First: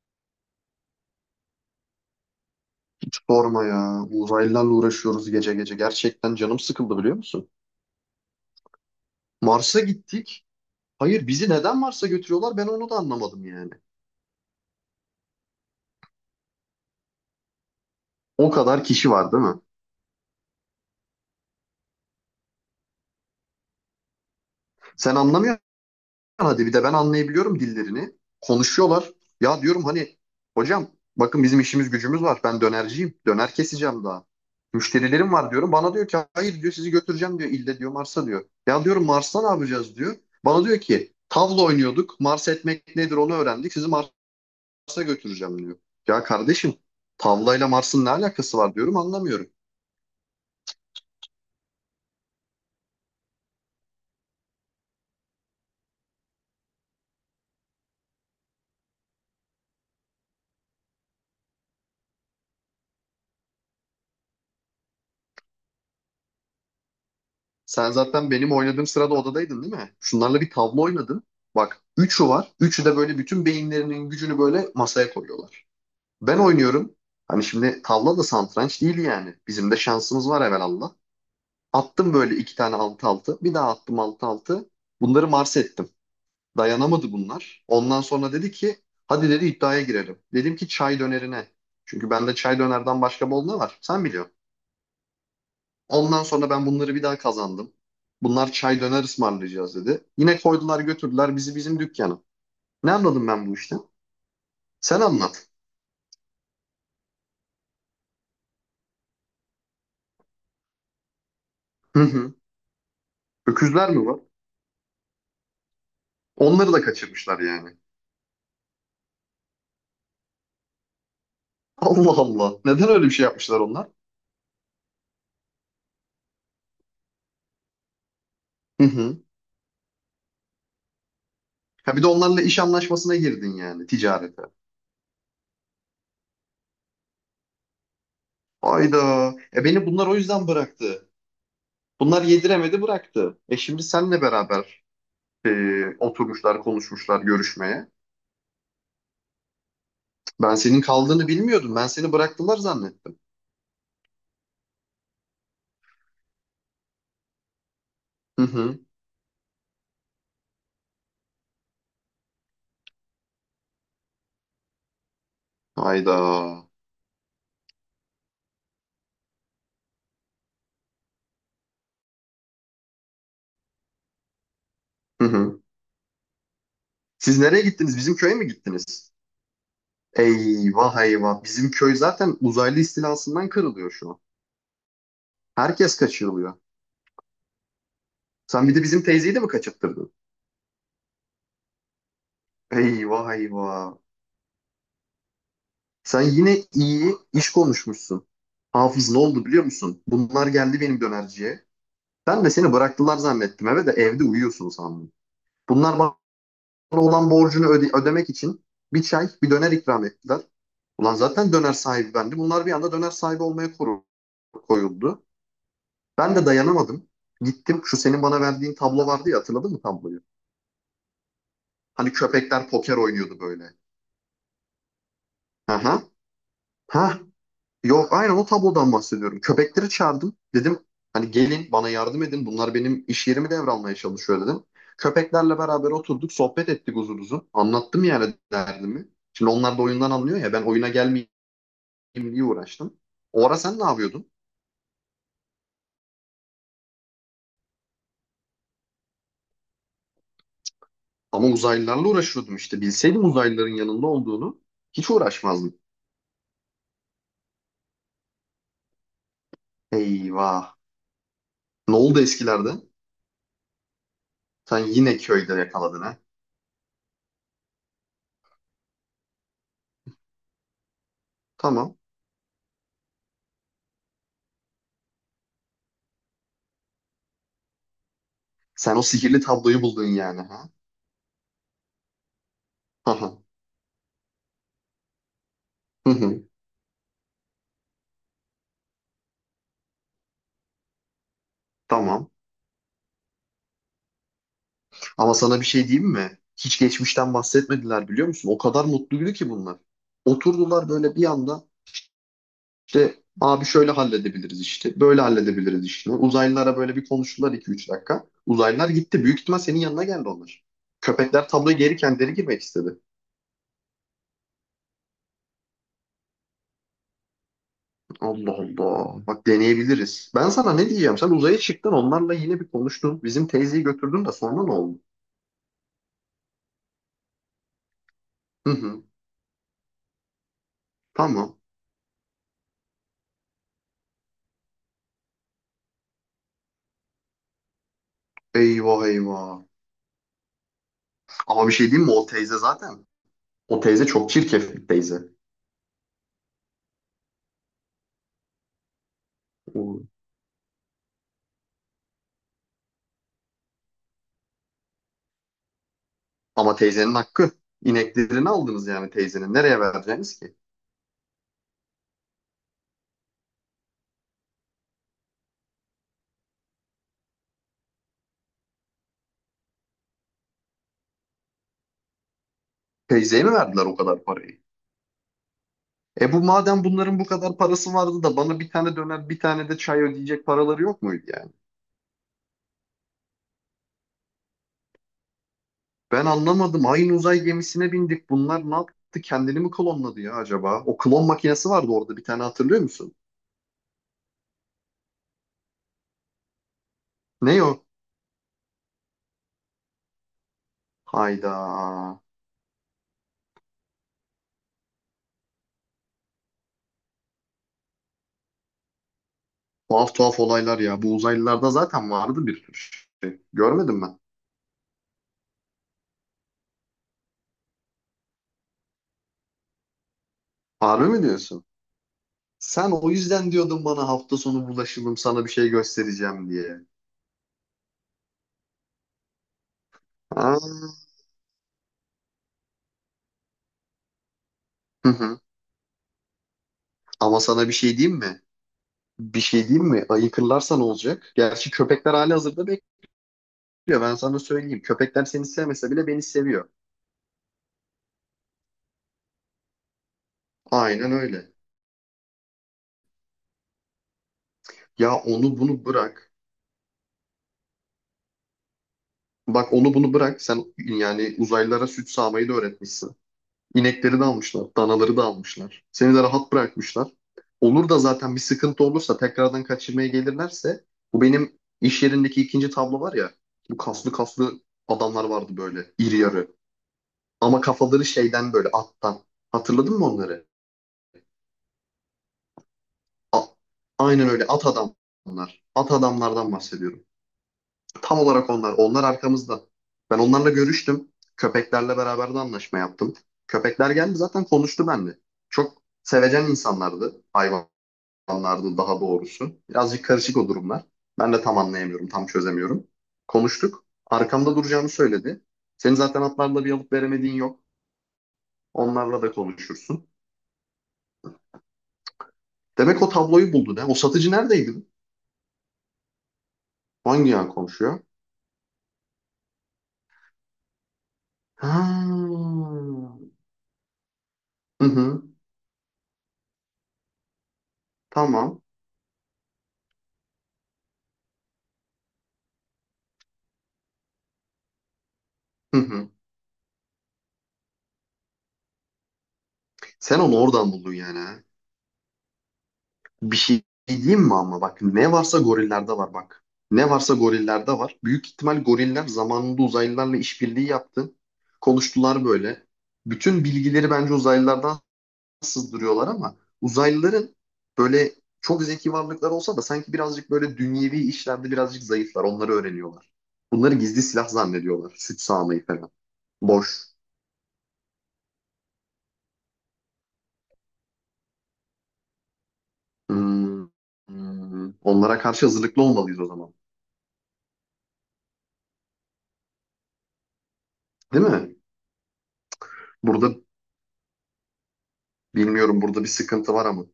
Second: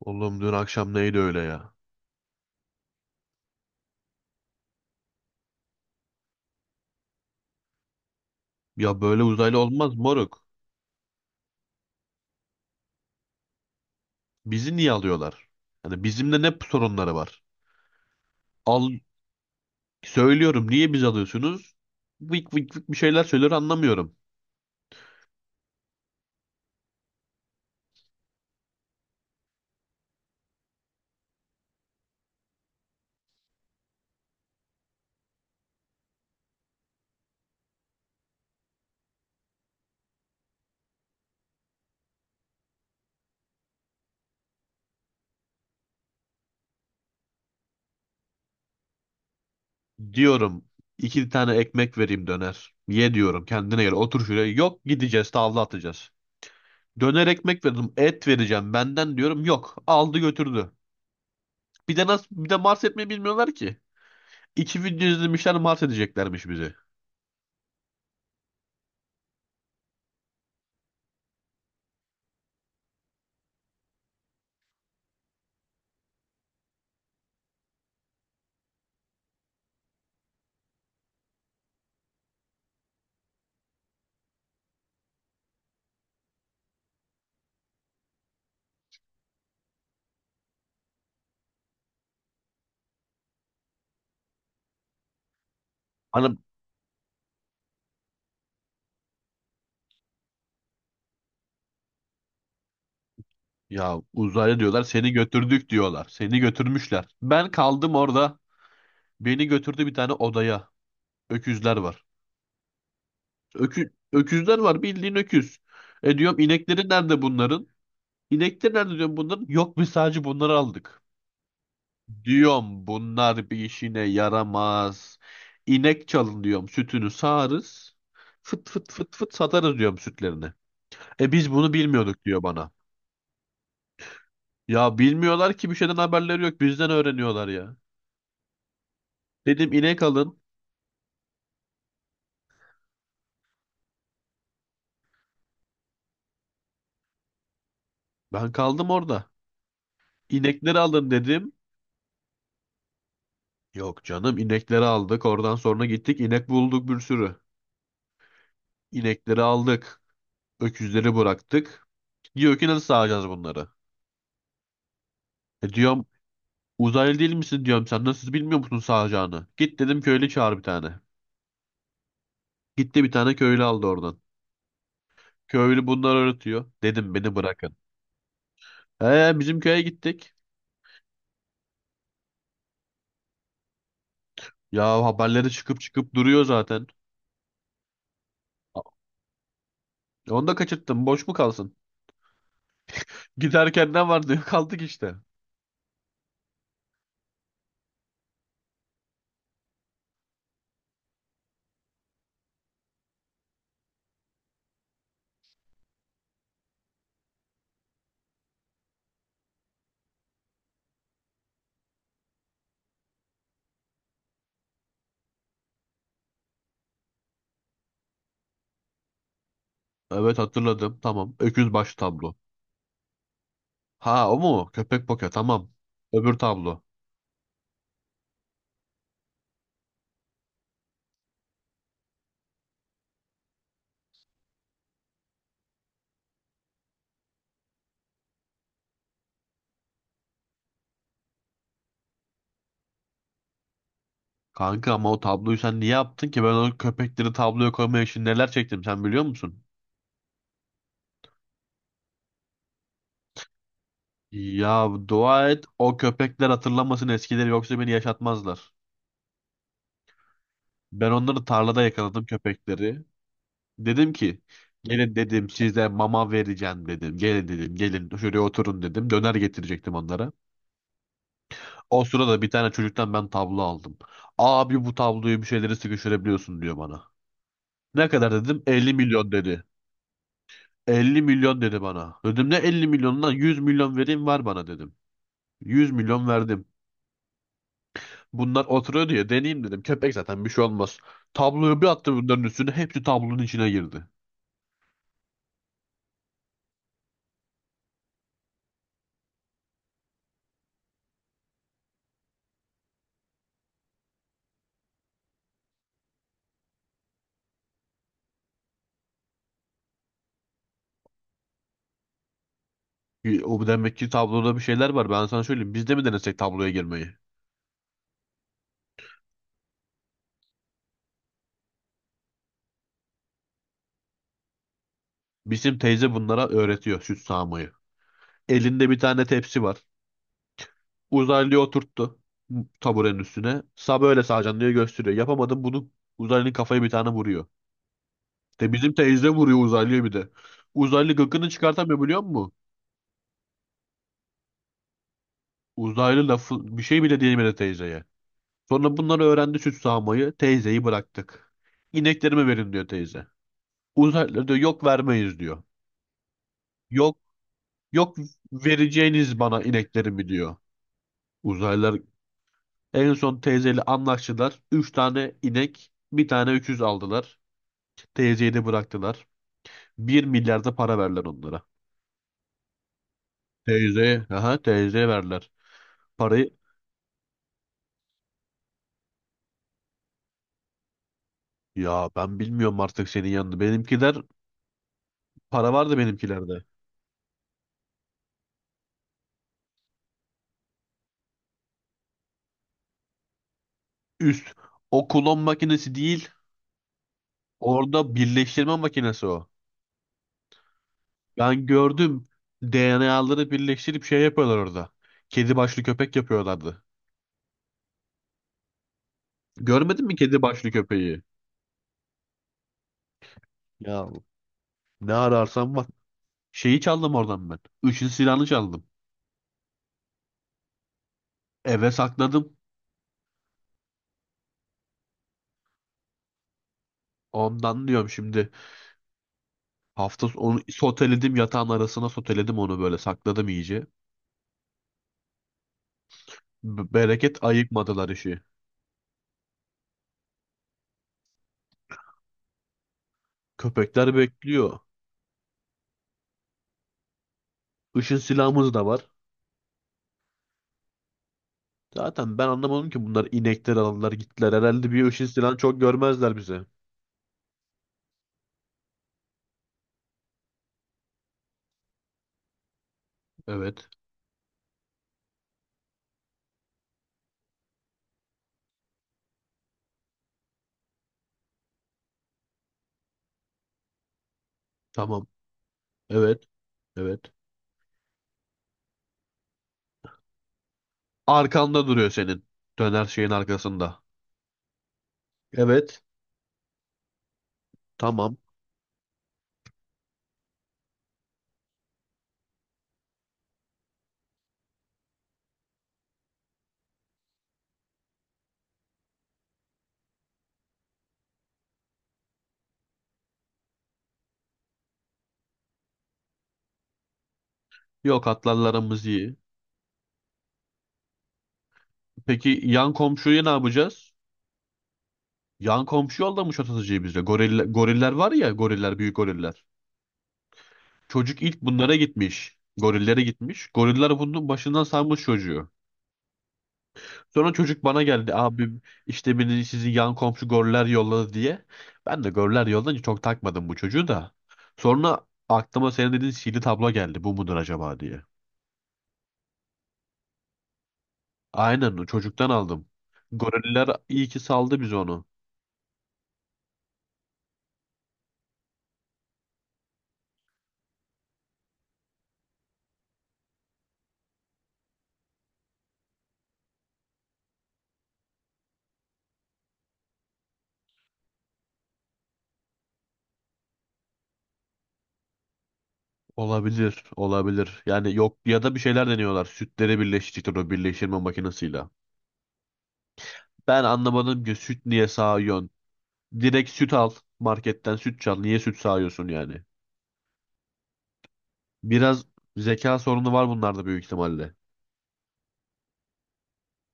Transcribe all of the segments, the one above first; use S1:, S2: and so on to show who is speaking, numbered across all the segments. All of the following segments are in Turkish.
S1: Oğlum dün akşam neydi öyle ya?
S2: Sorma ya. Uzaylılarla uğraşıyoruz gece gece. Gerçekten canım sıkıldı biliyor musun?
S1: Ya böyle uzaylı
S2: Mars'a
S1: olmaz moruk.
S2: gittik. Hayır bizi neden Mars'a götürüyorlar ben onu da anlamadım yani.
S1: Bizi niye alıyorlar? Hani bizimle ne sorunları var?
S2: O kadar
S1: Al,
S2: kişi var değil mi?
S1: söylüyorum niye biz alıyorsunuz? Vık vık vık bir şeyler söylüyor, anlamıyorum.
S2: Sen anlamıyorsun hadi bir de ben anlayabiliyorum dillerini. Konuşuyorlar. Ya diyorum hani hocam bakın bizim işimiz gücümüz var. Ben dönerciyim. Döner keseceğim daha. Müşterilerim var diyorum. Bana diyor ki hayır diyor sizi götüreceğim diyor. İlle diyor Mars'a diyor. Ya diyorum Mars'ta ne yapacağız diyor. Bana diyor ki tavla oynuyorduk. Mars etmek nedir onu öğrendik. Sizi Mars'a götüreceğim diyor. Ya kardeşim tavlayla Mars'ın ne alakası var diyorum anlamıyorum.
S1: Diyorum iki tane ekmek vereyim döner. Ye diyorum, kendine gel, otur şuraya. Yok, gideceğiz tavla atacağız. Döner ekmek verdim, et vereceğim benden, diyorum yok, aldı götürdü. Bir de nasıl, bir de Mars etmeyi bilmiyorlar ki. İki video izlemişler, mat edeceklermiş bizi.
S2: Sen zaten benim oynadığım sırada odadaydın değil mi? Şunlarla bir tavla oynadın. Bak üçü var. Üçü de böyle bütün beyinlerinin gücünü böyle masaya koyuyorlar. Ben oynuyorum. Hani şimdi tavla da satranç değil yani. Bizim de şansımız var evelallah. Attım böyle iki tane altı altı. Bir daha attım altı altı. Bunları Mars ettim. Dayanamadı bunlar. Ondan sonra dedi ki hadi dedi iddiaya girelim. Dedim ki çay dönerine. Çünkü bende çay dönerden başka bol ne var? Sen biliyorsun. Ondan
S1: Hani
S2: sonra ben bunları bir daha kazandım. Bunlar çay döner ısmarlayacağız dedi. Yine koydular götürdüler bizi bizim dükkana. Ne anladım ben bu işten?
S1: ya, uzaylı diyorlar,
S2: Sen
S1: seni
S2: anlat.
S1: götürdük diyorlar. Seni götürmüşler. Ben kaldım orada. Beni götürdü bir tane odaya. Öküzler
S2: Hı
S1: var.
S2: hı. Öküzler mi var?
S1: Öküzler var, bildiğin öküz. E diyorum,
S2: Onları da
S1: inekleri nerede
S2: kaçırmışlar
S1: bunların?
S2: yani.
S1: İnekleri nerede diyorum bunların? Yok, biz sadece bunları aldık.
S2: Allah Allah.
S1: Diyorum
S2: Neden öyle bir şey
S1: bunlar bir
S2: yapmışlar onlar?
S1: işine yaramaz. İnek çalın diyorum, sütünü sağarız. Fıt
S2: Hı
S1: fıt fıt
S2: hı.
S1: fıt satarız diyorum sütlerini. E biz bunu
S2: Ha bir de
S1: bilmiyorduk
S2: onlarla
S1: diyor
S2: iş
S1: bana.
S2: anlaşmasına girdin yani ticarete.
S1: Ya bilmiyorlar ki, bir şeyden haberleri yok, bizden öğreniyorlar ya.
S2: Hayda. E
S1: Dedim
S2: beni
S1: inek
S2: bunlar o
S1: alın.
S2: yüzden bıraktı. Bunlar yediremedi bıraktı. E şimdi senle beraber e, oturmuşlar, konuşmuşlar görüşmeye.
S1: Ben kaldım orada.
S2: Ben
S1: İnekleri
S2: senin
S1: alın
S2: kaldığını
S1: dedim.
S2: bilmiyordum. Ben seni bıraktılar zannettim.
S1: Yok canım, inekleri aldık. Oradan sonra gittik, inek bulduk bir sürü.
S2: Hı hı.
S1: İnekleri aldık. Öküzleri bıraktık. Diyor ki nasıl sağacağız bunları? E diyorum,
S2: Hayda.
S1: uzaylı değil misin diyorum, sen nasıl bilmiyor musun sağacağını? Git dedim, köylü çağır bir tane. Gitti bir tane köylü aldı oradan.
S2: Hı hı.
S1: Köylü bunları öğretiyor. Dedim beni
S2: Siz nereye
S1: bırakın.
S2: gittiniz? Bizim köye mi
S1: He,
S2: gittiniz?
S1: bizim köye gittik.
S2: Eyvah eyvah. Bizim köy zaten uzaylı istilasından kırılıyor şu an.
S1: Ya haberleri çıkıp
S2: Herkes
S1: çıkıp duruyor
S2: kaçırılıyor.
S1: zaten.
S2: Sen bir de bizim teyzeyi de mi kaçırttırdın?
S1: Onu da kaçırttım, boş mu kalsın?
S2: Eyvah eyvah.
S1: Giderken ne var diyor kaldık işte.
S2: Sen yine iyi iş konuşmuşsun. Hafız ne oldu biliyor musun? Bunlar geldi benim dönerciye. Ben de seni bıraktılar zannettim eve de evde uyuyorsun sandım. Bunlar bana olan borcunu ödemek için bir çay, bir döner ikram ettiler. Ulan zaten döner sahibi bendim. Bunlar bir anda döner sahibi olmaya koyuldu. Ben de dayanamadım. Gittim şu senin bana verdiğin tablo vardı ya hatırladın mı tabloyu?
S1: Evet hatırladım, tamam. Öküz baş
S2: Hani
S1: tablo.
S2: köpekler poker oynuyordu böyle.
S1: Ha, o mu? Köpek poke, tamam.
S2: Aha.
S1: Öbür tablo.
S2: Ha. Yok aynen o tablodan bahsediyorum. Köpekleri çağırdım. Dedim hani gelin bana yardım edin. Bunlar benim iş yerimi devralmaya çalışıyor dedim. Köpeklerle beraber oturduk sohbet ettik uzun uzun. Anlattım yani derdimi. Şimdi onlar da oyundan anlıyor ya ben oyuna gelmeyeyim diye uğraştım. O ara sen ne yapıyordun?
S1: Kanka ama o tabloyu sen niye yaptın ki? Ben o köpekleri tabloya koymaya için neler çektim, sen biliyor musun?
S2: Ama uzaylılarla uğraşıyordum işte. Bilseydim uzaylıların yanında olduğunu
S1: Ya
S2: hiç
S1: dua et
S2: uğraşmazdım.
S1: o köpekler hatırlamasın eskileri, yoksa beni yaşatmazlar.
S2: Eyvah.
S1: Ben onları tarlada
S2: Ne oldu
S1: yakaladım,
S2: eskilerde?
S1: köpekleri. Dedim ki
S2: Sen
S1: gelin
S2: yine
S1: dedim,
S2: köyde
S1: size
S2: yakaladın ha.
S1: mama vereceğim dedim. Gelin dedim, gelin şuraya oturun dedim. Döner getirecektim onlara.
S2: Tamam.
S1: O sırada bir tane çocuktan ben tablo aldım. Abi bu tabloyu bir şeyleri sıkıştırabiliyorsun diyor bana. Ne kadar dedim, 50
S2: Sen o
S1: milyon
S2: sihirli
S1: dedi.
S2: tabloyu buldun yani ha.
S1: 50 milyon dedi bana. Dedim ne 50 milyonundan, 100 milyon vereyim var, bana dedim. 100
S2: Hı
S1: milyon
S2: hı.
S1: verdim. Bunlar oturuyor diye deneyeyim dedim. Köpek zaten bir şey olmaz. Tabloyu bir attı
S2: Tamam.
S1: bunların üstüne. Hepsi tablonun içine girdi.
S2: Ama sana bir şey diyeyim mi? Hiç geçmişten bahsetmediler biliyor musun? O kadar mutluydu ki bunlar. Oturdular böyle bir anda işte abi şöyle halledebiliriz işte. Böyle halledebiliriz işte. Uzaylılara böyle bir konuştular iki üç dakika. Uzaylılar gitti. Büyük ihtimal senin yanına geldi onlar. Köpekler tabloya geri kendileri girmek istedi.
S1: O demek ki tabloda bir şeyler var. Ben sana söyleyeyim. Biz de mi denesek tabloya girmeyi?
S2: Allah Allah. Bak deneyebiliriz. Ben sana ne diyeceğim? Sen uzaya çıktın onlarla yine bir konuştun. Bizim teyzeyi götürdün de sonra ne oldu?
S1: Bizim teyze bunlara öğretiyor süt sağmayı.
S2: Hı
S1: Elinde bir
S2: hı.
S1: tane tepsi var.
S2: Tamam.
S1: Uzaylıyı oturttu taburenin üstüne. Sağ, böyle sağacaksın diye gösteriyor. Yapamadım bunu. Uzaylının kafayı bir tane vuruyor. De bizim
S2: Eyvah
S1: teyze
S2: eyvah.
S1: vuruyor uzaylıya bir de. Uzaylı gıkını
S2: Ama bir şey
S1: çıkartamıyor
S2: diyeyim mi?
S1: biliyor musun?
S2: O teyze çok çirkef bir teyze.
S1: Uzaylı lafı bir şey bile diyemedi teyzeye. Sonra bunları öğrendi süt
S2: O-
S1: sağmayı. Teyzeyi bıraktık. İneklerimi verin diyor teyze. Uzaylı diyor yok, vermeyiz diyor.
S2: Ama teyzenin
S1: Yok,
S2: hakkı.
S1: yok,
S2: İneklerini aldınız yani
S1: vereceğiniz
S2: teyzenin.
S1: bana
S2: Nereye
S1: ineklerimi
S2: vereceğiniz ki?
S1: diyor. Uzaylılar en son teyzeyle anlaştılar. Üç tane inek, bir tane öküz aldılar. Teyzeyi de bıraktılar. Bir milyarda para verler onlara.
S2: Teyzeye mi verdiler o kadar
S1: Teyzeye, aha
S2: parayı?
S1: teyzeye verler.
S2: E bu
S1: Parayı.
S2: madem bunların bu kadar parası vardı da bana bir tane döner bir tane de çay ödeyecek paraları yok muydu yani?
S1: Ya ben bilmiyorum artık, senin yanında. Benimkiler, para vardı
S2: Ben
S1: benimkilerde.
S2: anlamadım. Aynı uzay gemisine bindik. Bunlar ne yaptı? Kendini mi klonladı ya acaba? O klon makinesi vardı orada bir tane hatırlıyor musun?
S1: Üst. O klon makinesi değil.
S2: Ne o?
S1: Orada birleştirme makinesi o.
S2: Hayda.
S1: Ben gördüm. DNA'ları birleştirip şey yapıyorlar orada. Kedi başlı köpek yapıyorlardı. Görmedin
S2: Tuhaf
S1: mi
S2: tuhaf
S1: kedi başlı
S2: olaylar ya. Bu
S1: köpeği?
S2: uzaylılarda zaten vardı bir tür. Görmedim
S1: Ya
S2: ben.
S1: ne ararsan var. Şeyi çaldım oradan ben. Üçün silahını çaldım.
S2: Harbi mi diyorsun?
S1: Eve sakladım.
S2: Sen o yüzden diyordun bana hafta sonu bulaşalım sana bir şey göstereceğim diye.
S1: Ondan diyorum şimdi. Onu
S2: Aa.
S1: soteledim, yatağın arasına soteledim onu, böyle sakladım iyice.
S2: Hı hı. Ama
S1: Bereket
S2: sana bir şey
S1: ayıkmadılar
S2: diyeyim
S1: işi.
S2: mi? Bir şey diyeyim mi? Ayıkırlarsa ne olacak? Gerçi köpekler hali hazırda bekliyor.
S1: Köpekler
S2: Ben sana
S1: bekliyor.
S2: söyleyeyim. Köpekler seni sevmese bile beni seviyor.
S1: Işın silahımız da var.
S2: Aynen öyle.
S1: Zaten ben anlamadım ki bunlar, inekler aldılar gittiler. Herhalde bir
S2: Ya
S1: ışın silahını
S2: onu
S1: çok
S2: bunu bırak.
S1: görmezler bize.
S2: Bak onu bunu bırak. Sen yani uzaylılara süt sağmayı da öğretmişsin.
S1: Evet.
S2: İnekleri de almışlar, danaları da almışlar. Seni de rahat bırakmışlar. Olur da zaten bir sıkıntı olursa tekrardan kaçırmaya gelirlerse bu benim iş yerindeki ikinci tablo var ya bu kaslı kaslı adamlar
S1: Tamam.
S2: vardı böyle iri
S1: Evet.
S2: yarı.
S1: Evet.
S2: Ama kafaları şeyden böyle attan. Hatırladın mı onları?
S1: Arkanda duruyor senin. Döner şeyin
S2: A-
S1: arkasında.
S2: Aynen öyle at adamlar. At
S1: Evet.
S2: adamlardan bahsediyorum. Tam
S1: Tamam.
S2: olarak onlar. Onlar arkamızda. Ben onlarla görüştüm. Köpeklerle beraber de anlaşma yaptım. Köpekler geldi zaten konuştu benimle. Çok sevecen insanlardı hayvan anlardı daha doğrusu. Birazcık karışık o durumlar. Ben de tam anlayamıyorum, tam çözemiyorum. Konuştuk. Arkamda duracağını söyledi. Senin zaten atlarla bir alıp veremediğin yok.
S1: Yok, atlarlarımız
S2: Onlarla da
S1: iyi.
S2: konuşursun.
S1: Peki yan
S2: Demek o
S1: komşuyu ne
S2: tabloyu buldu ne? O
S1: yapacağız?
S2: satıcı neredeydi?
S1: Yan komşu yollamış atıcıyı bize.
S2: Hangi yan
S1: Goriller,
S2: konuşuyor?
S1: goriller var ya, goriller, büyük goriller. Çocuk ilk
S2: Ha.
S1: bunlara gitmiş. Gorillere gitmiş. Goriller bunun başından
S2: Hı
S1: salmış
S2: hı.
S1: çocuğu. Sonra çocuk bana geldi.
S2: Tamam.
S1: Abi, işte beni sizin yan komşu goller yolladı diye. Ben de goller yollayınca çok takmadım bu çocuğu da. Sonra
S2: Hı
S1: aklıma
S2: hı.
S1: senin dediğin sihirli tablo geldi. Bu mudur acaba diye.
S2: Sen onu oradan buldun yani ha.
S1: Aynen o çocuktan aldım.
S2: Bir şey
S1: Goriller
S2: diyeyim
S1: iyi
S2: mi
S1: ki
S2: ama
S1: saldı
S2: bak
S1: biz
S2: ne
S1: onu.
S2: varsa gorillerde var bak. Ne varsa gorillerde var. Büyük ihtimal goriller zamanında uzaylılarla işbirliği yaptı. Konuştular böyle. Bütün bilgileri bence uzaylılardan sızdırıyorlar ama uzaylıların böyle çok zeki varlıklar olsa da sanki birazcık böyle dünyevi işlerde birazcık zayıflar. Onları öğreniyorlar. Bunları gizli silah zannediyorlar. Süt sağmayı falan. Boş.
S1: Olabilir, olabilir. Yani yok, ya da bir şeyler deniyorlar. Sütleri birleştirecektir o birleştirme makinesiyle.
S2: Hmm,
S1: Ben anlamadım ki
S2: hmm.
S1: süt niye
S2: Onlara karşı
S1: sağıyorsun?
S2: hazırlıklı olmalıyız o zaman.
S1: Direkt süt al, marketten süt çal. Niye süt sağıyorsun yani?
S2: Değil mi?
S1: Biraz zeka sorunu
S2: Burada
S1: var bunlarda büyük ihtimalle.
S2: Bilmiyorum burada bir sıkıntı var ama.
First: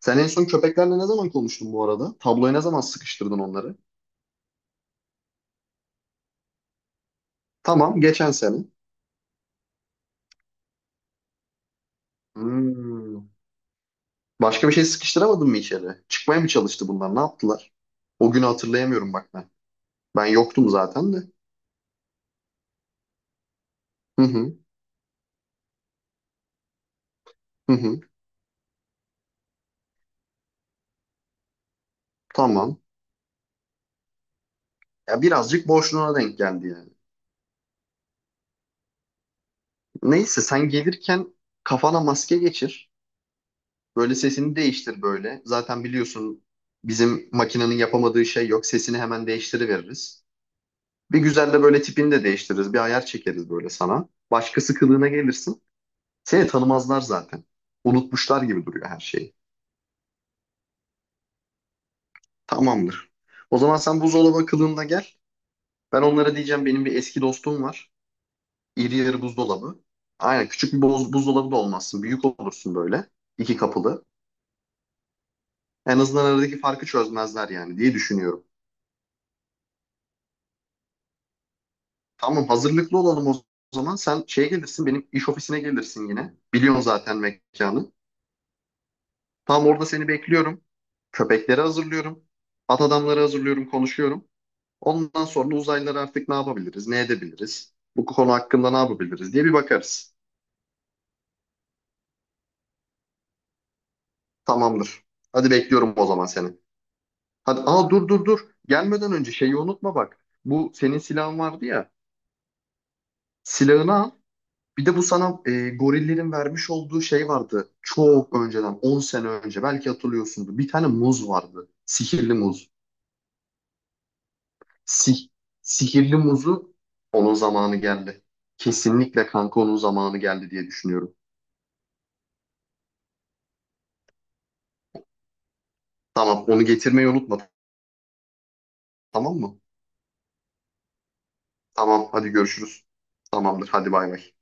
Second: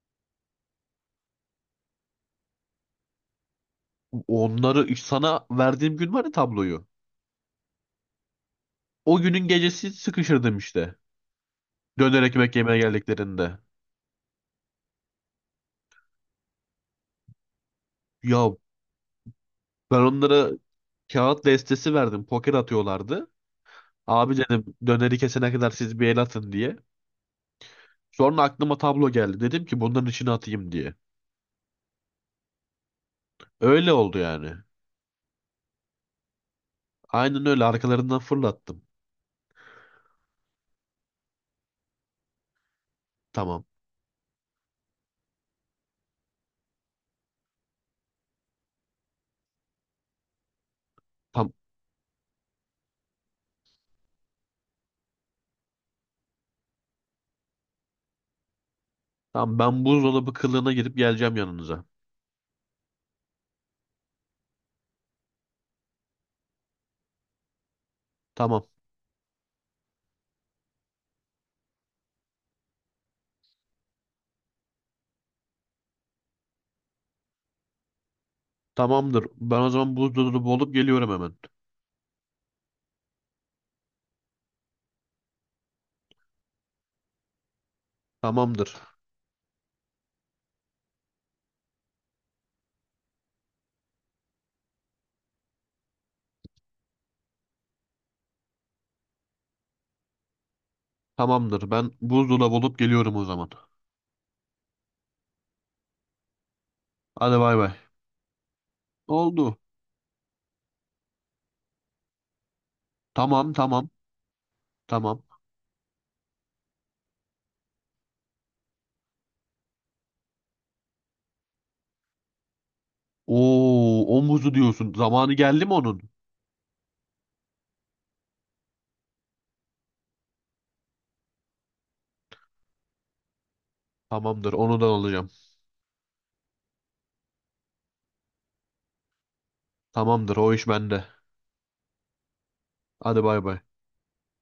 S2: Sen en son köpeklerle ne zaman konuştun bu arada? Tabloya ne zaman sıkıştırdın onları?
S1: Onları sana verdiğim gün var ya, tabloyu.
S2: Tamam, geçen sene.
S1: O günün gecesi sıkışırdım işte. Döner ekmek yemeye
S2: Hmm.
S1: geldiklerinde.
S2: Başka bir şey sıkıştıramadın mı içeri? Çıkmaya mı çalıştı bunlar? Ne yaptılar? O günü
S1: Ya
S2: hatırlayamıyorum bak ben.
S1: ben
S2: Ben
S1: onlara
S2: yoktum zaten de.
S1: kağıt destesi verdim. Poker atıyorlardı.
S2: Hı
S1: Abi
S2: hı,
S1: dedim, döneri kesene kadar siz bir el atın diye.
S2: hı hı.
S1: Sonra aklıma tablo geldi. Dedim ki bunların içine atayım diye.
S2: Tamam.
S1: Öyle oldu yani.
S2: Ya birazcık boşluğuna denk geldi yani.
S1: Aynen öyle, arkalarından fırlattım.
S2: Neyse sen gelirken kafana maske geçir.
S1: Tamam.
S2: Böyle sesini değiştir böyle. Zaten biliyorsun bizim makinenin yapamadığı şey yok. Sesini hemen değiştiriveririz. Bir
S1: Tam,
S2: güzel de böyle tipini de değiştiririz. Bir ayar çekeriz böyle sana. Başkası kılığına gelirsin. Seni tanımazlar zaten. Unutmuşlar gibi duruyor her şeyi.
S1: tamam ben buzdolabı kılığına girip geleceğim yanınıza.
S2: Tamamdır. O zaman sen buzdolabı kılığında gel. Ben onlara diyeceğim benim bir eski dostum var.
S1: Tamam.
S2: İri yarı buzdolabı. Aynen küçük bir buzdolabı da olmazsın. Büyük olursun böyle. İki kapılı. En azından aradaki farkı çözmezler yani diye düşünüyorum.
S1: Tamamdır. Ben o zaman buzdolabı olup geliyorum hemen.
S2: Tamam hazırlıklı olalım o zaman. Sen şeye gelirsin benim iş ofisine gelirsin yine. Biliyorsun zaten mekanı.
S1: Tamamdır.
S2: Tam orada seni bekliyorum. Köpekleri hazırlıyorum. At adamları hazırlıyorum, konuşuyorum. Ondan sonra uzaylıları artık ne yapabiliriz, ne edebiliriz? Bu konu hakkında ne yapabiliriz diye bir bakarız.
S1: Tamamdır. Ben buzdolabı olup geliyorum o zaman.
S2: Tamamdır. Hadi bekliyorum o zaman seni.
S1: Hadi bay
S2: Hadi,
S1: bay.
S2: aa dur dur dur. Gelmeden önce şeyi
S1: Oldu.
S2: unutma bak. Bu senin silahın vardı ya.
S1: Tamam, tamam.
S2: Silahını al. Bir de bu
S1: Tamam.
S2: sana gorillerin vermiş olduğu şey vardı. Çok önceden, 10 sene önce belki hatırlıyorsundur. Bir tane muz vardı. Sihirli muz.
S1: Oo, o muzu diyorsun.
S2: Si
S1: Zamanı geldi mi onun?
S2: sihirli muzu onun zamanı geldi. Kesinlikle kanka onun zamanı geldi diye düşünüyorum.
S1: Tamamdır. Onu da alacağım.
S2: Tamam onu getirmeyi unutma tamam mı?
S1: Tamamdır. O iş bende.
S2: Tamam hadi görüşürüz.
S1: Hadi bay bay.
S2: Tamamdır hadi bay bay.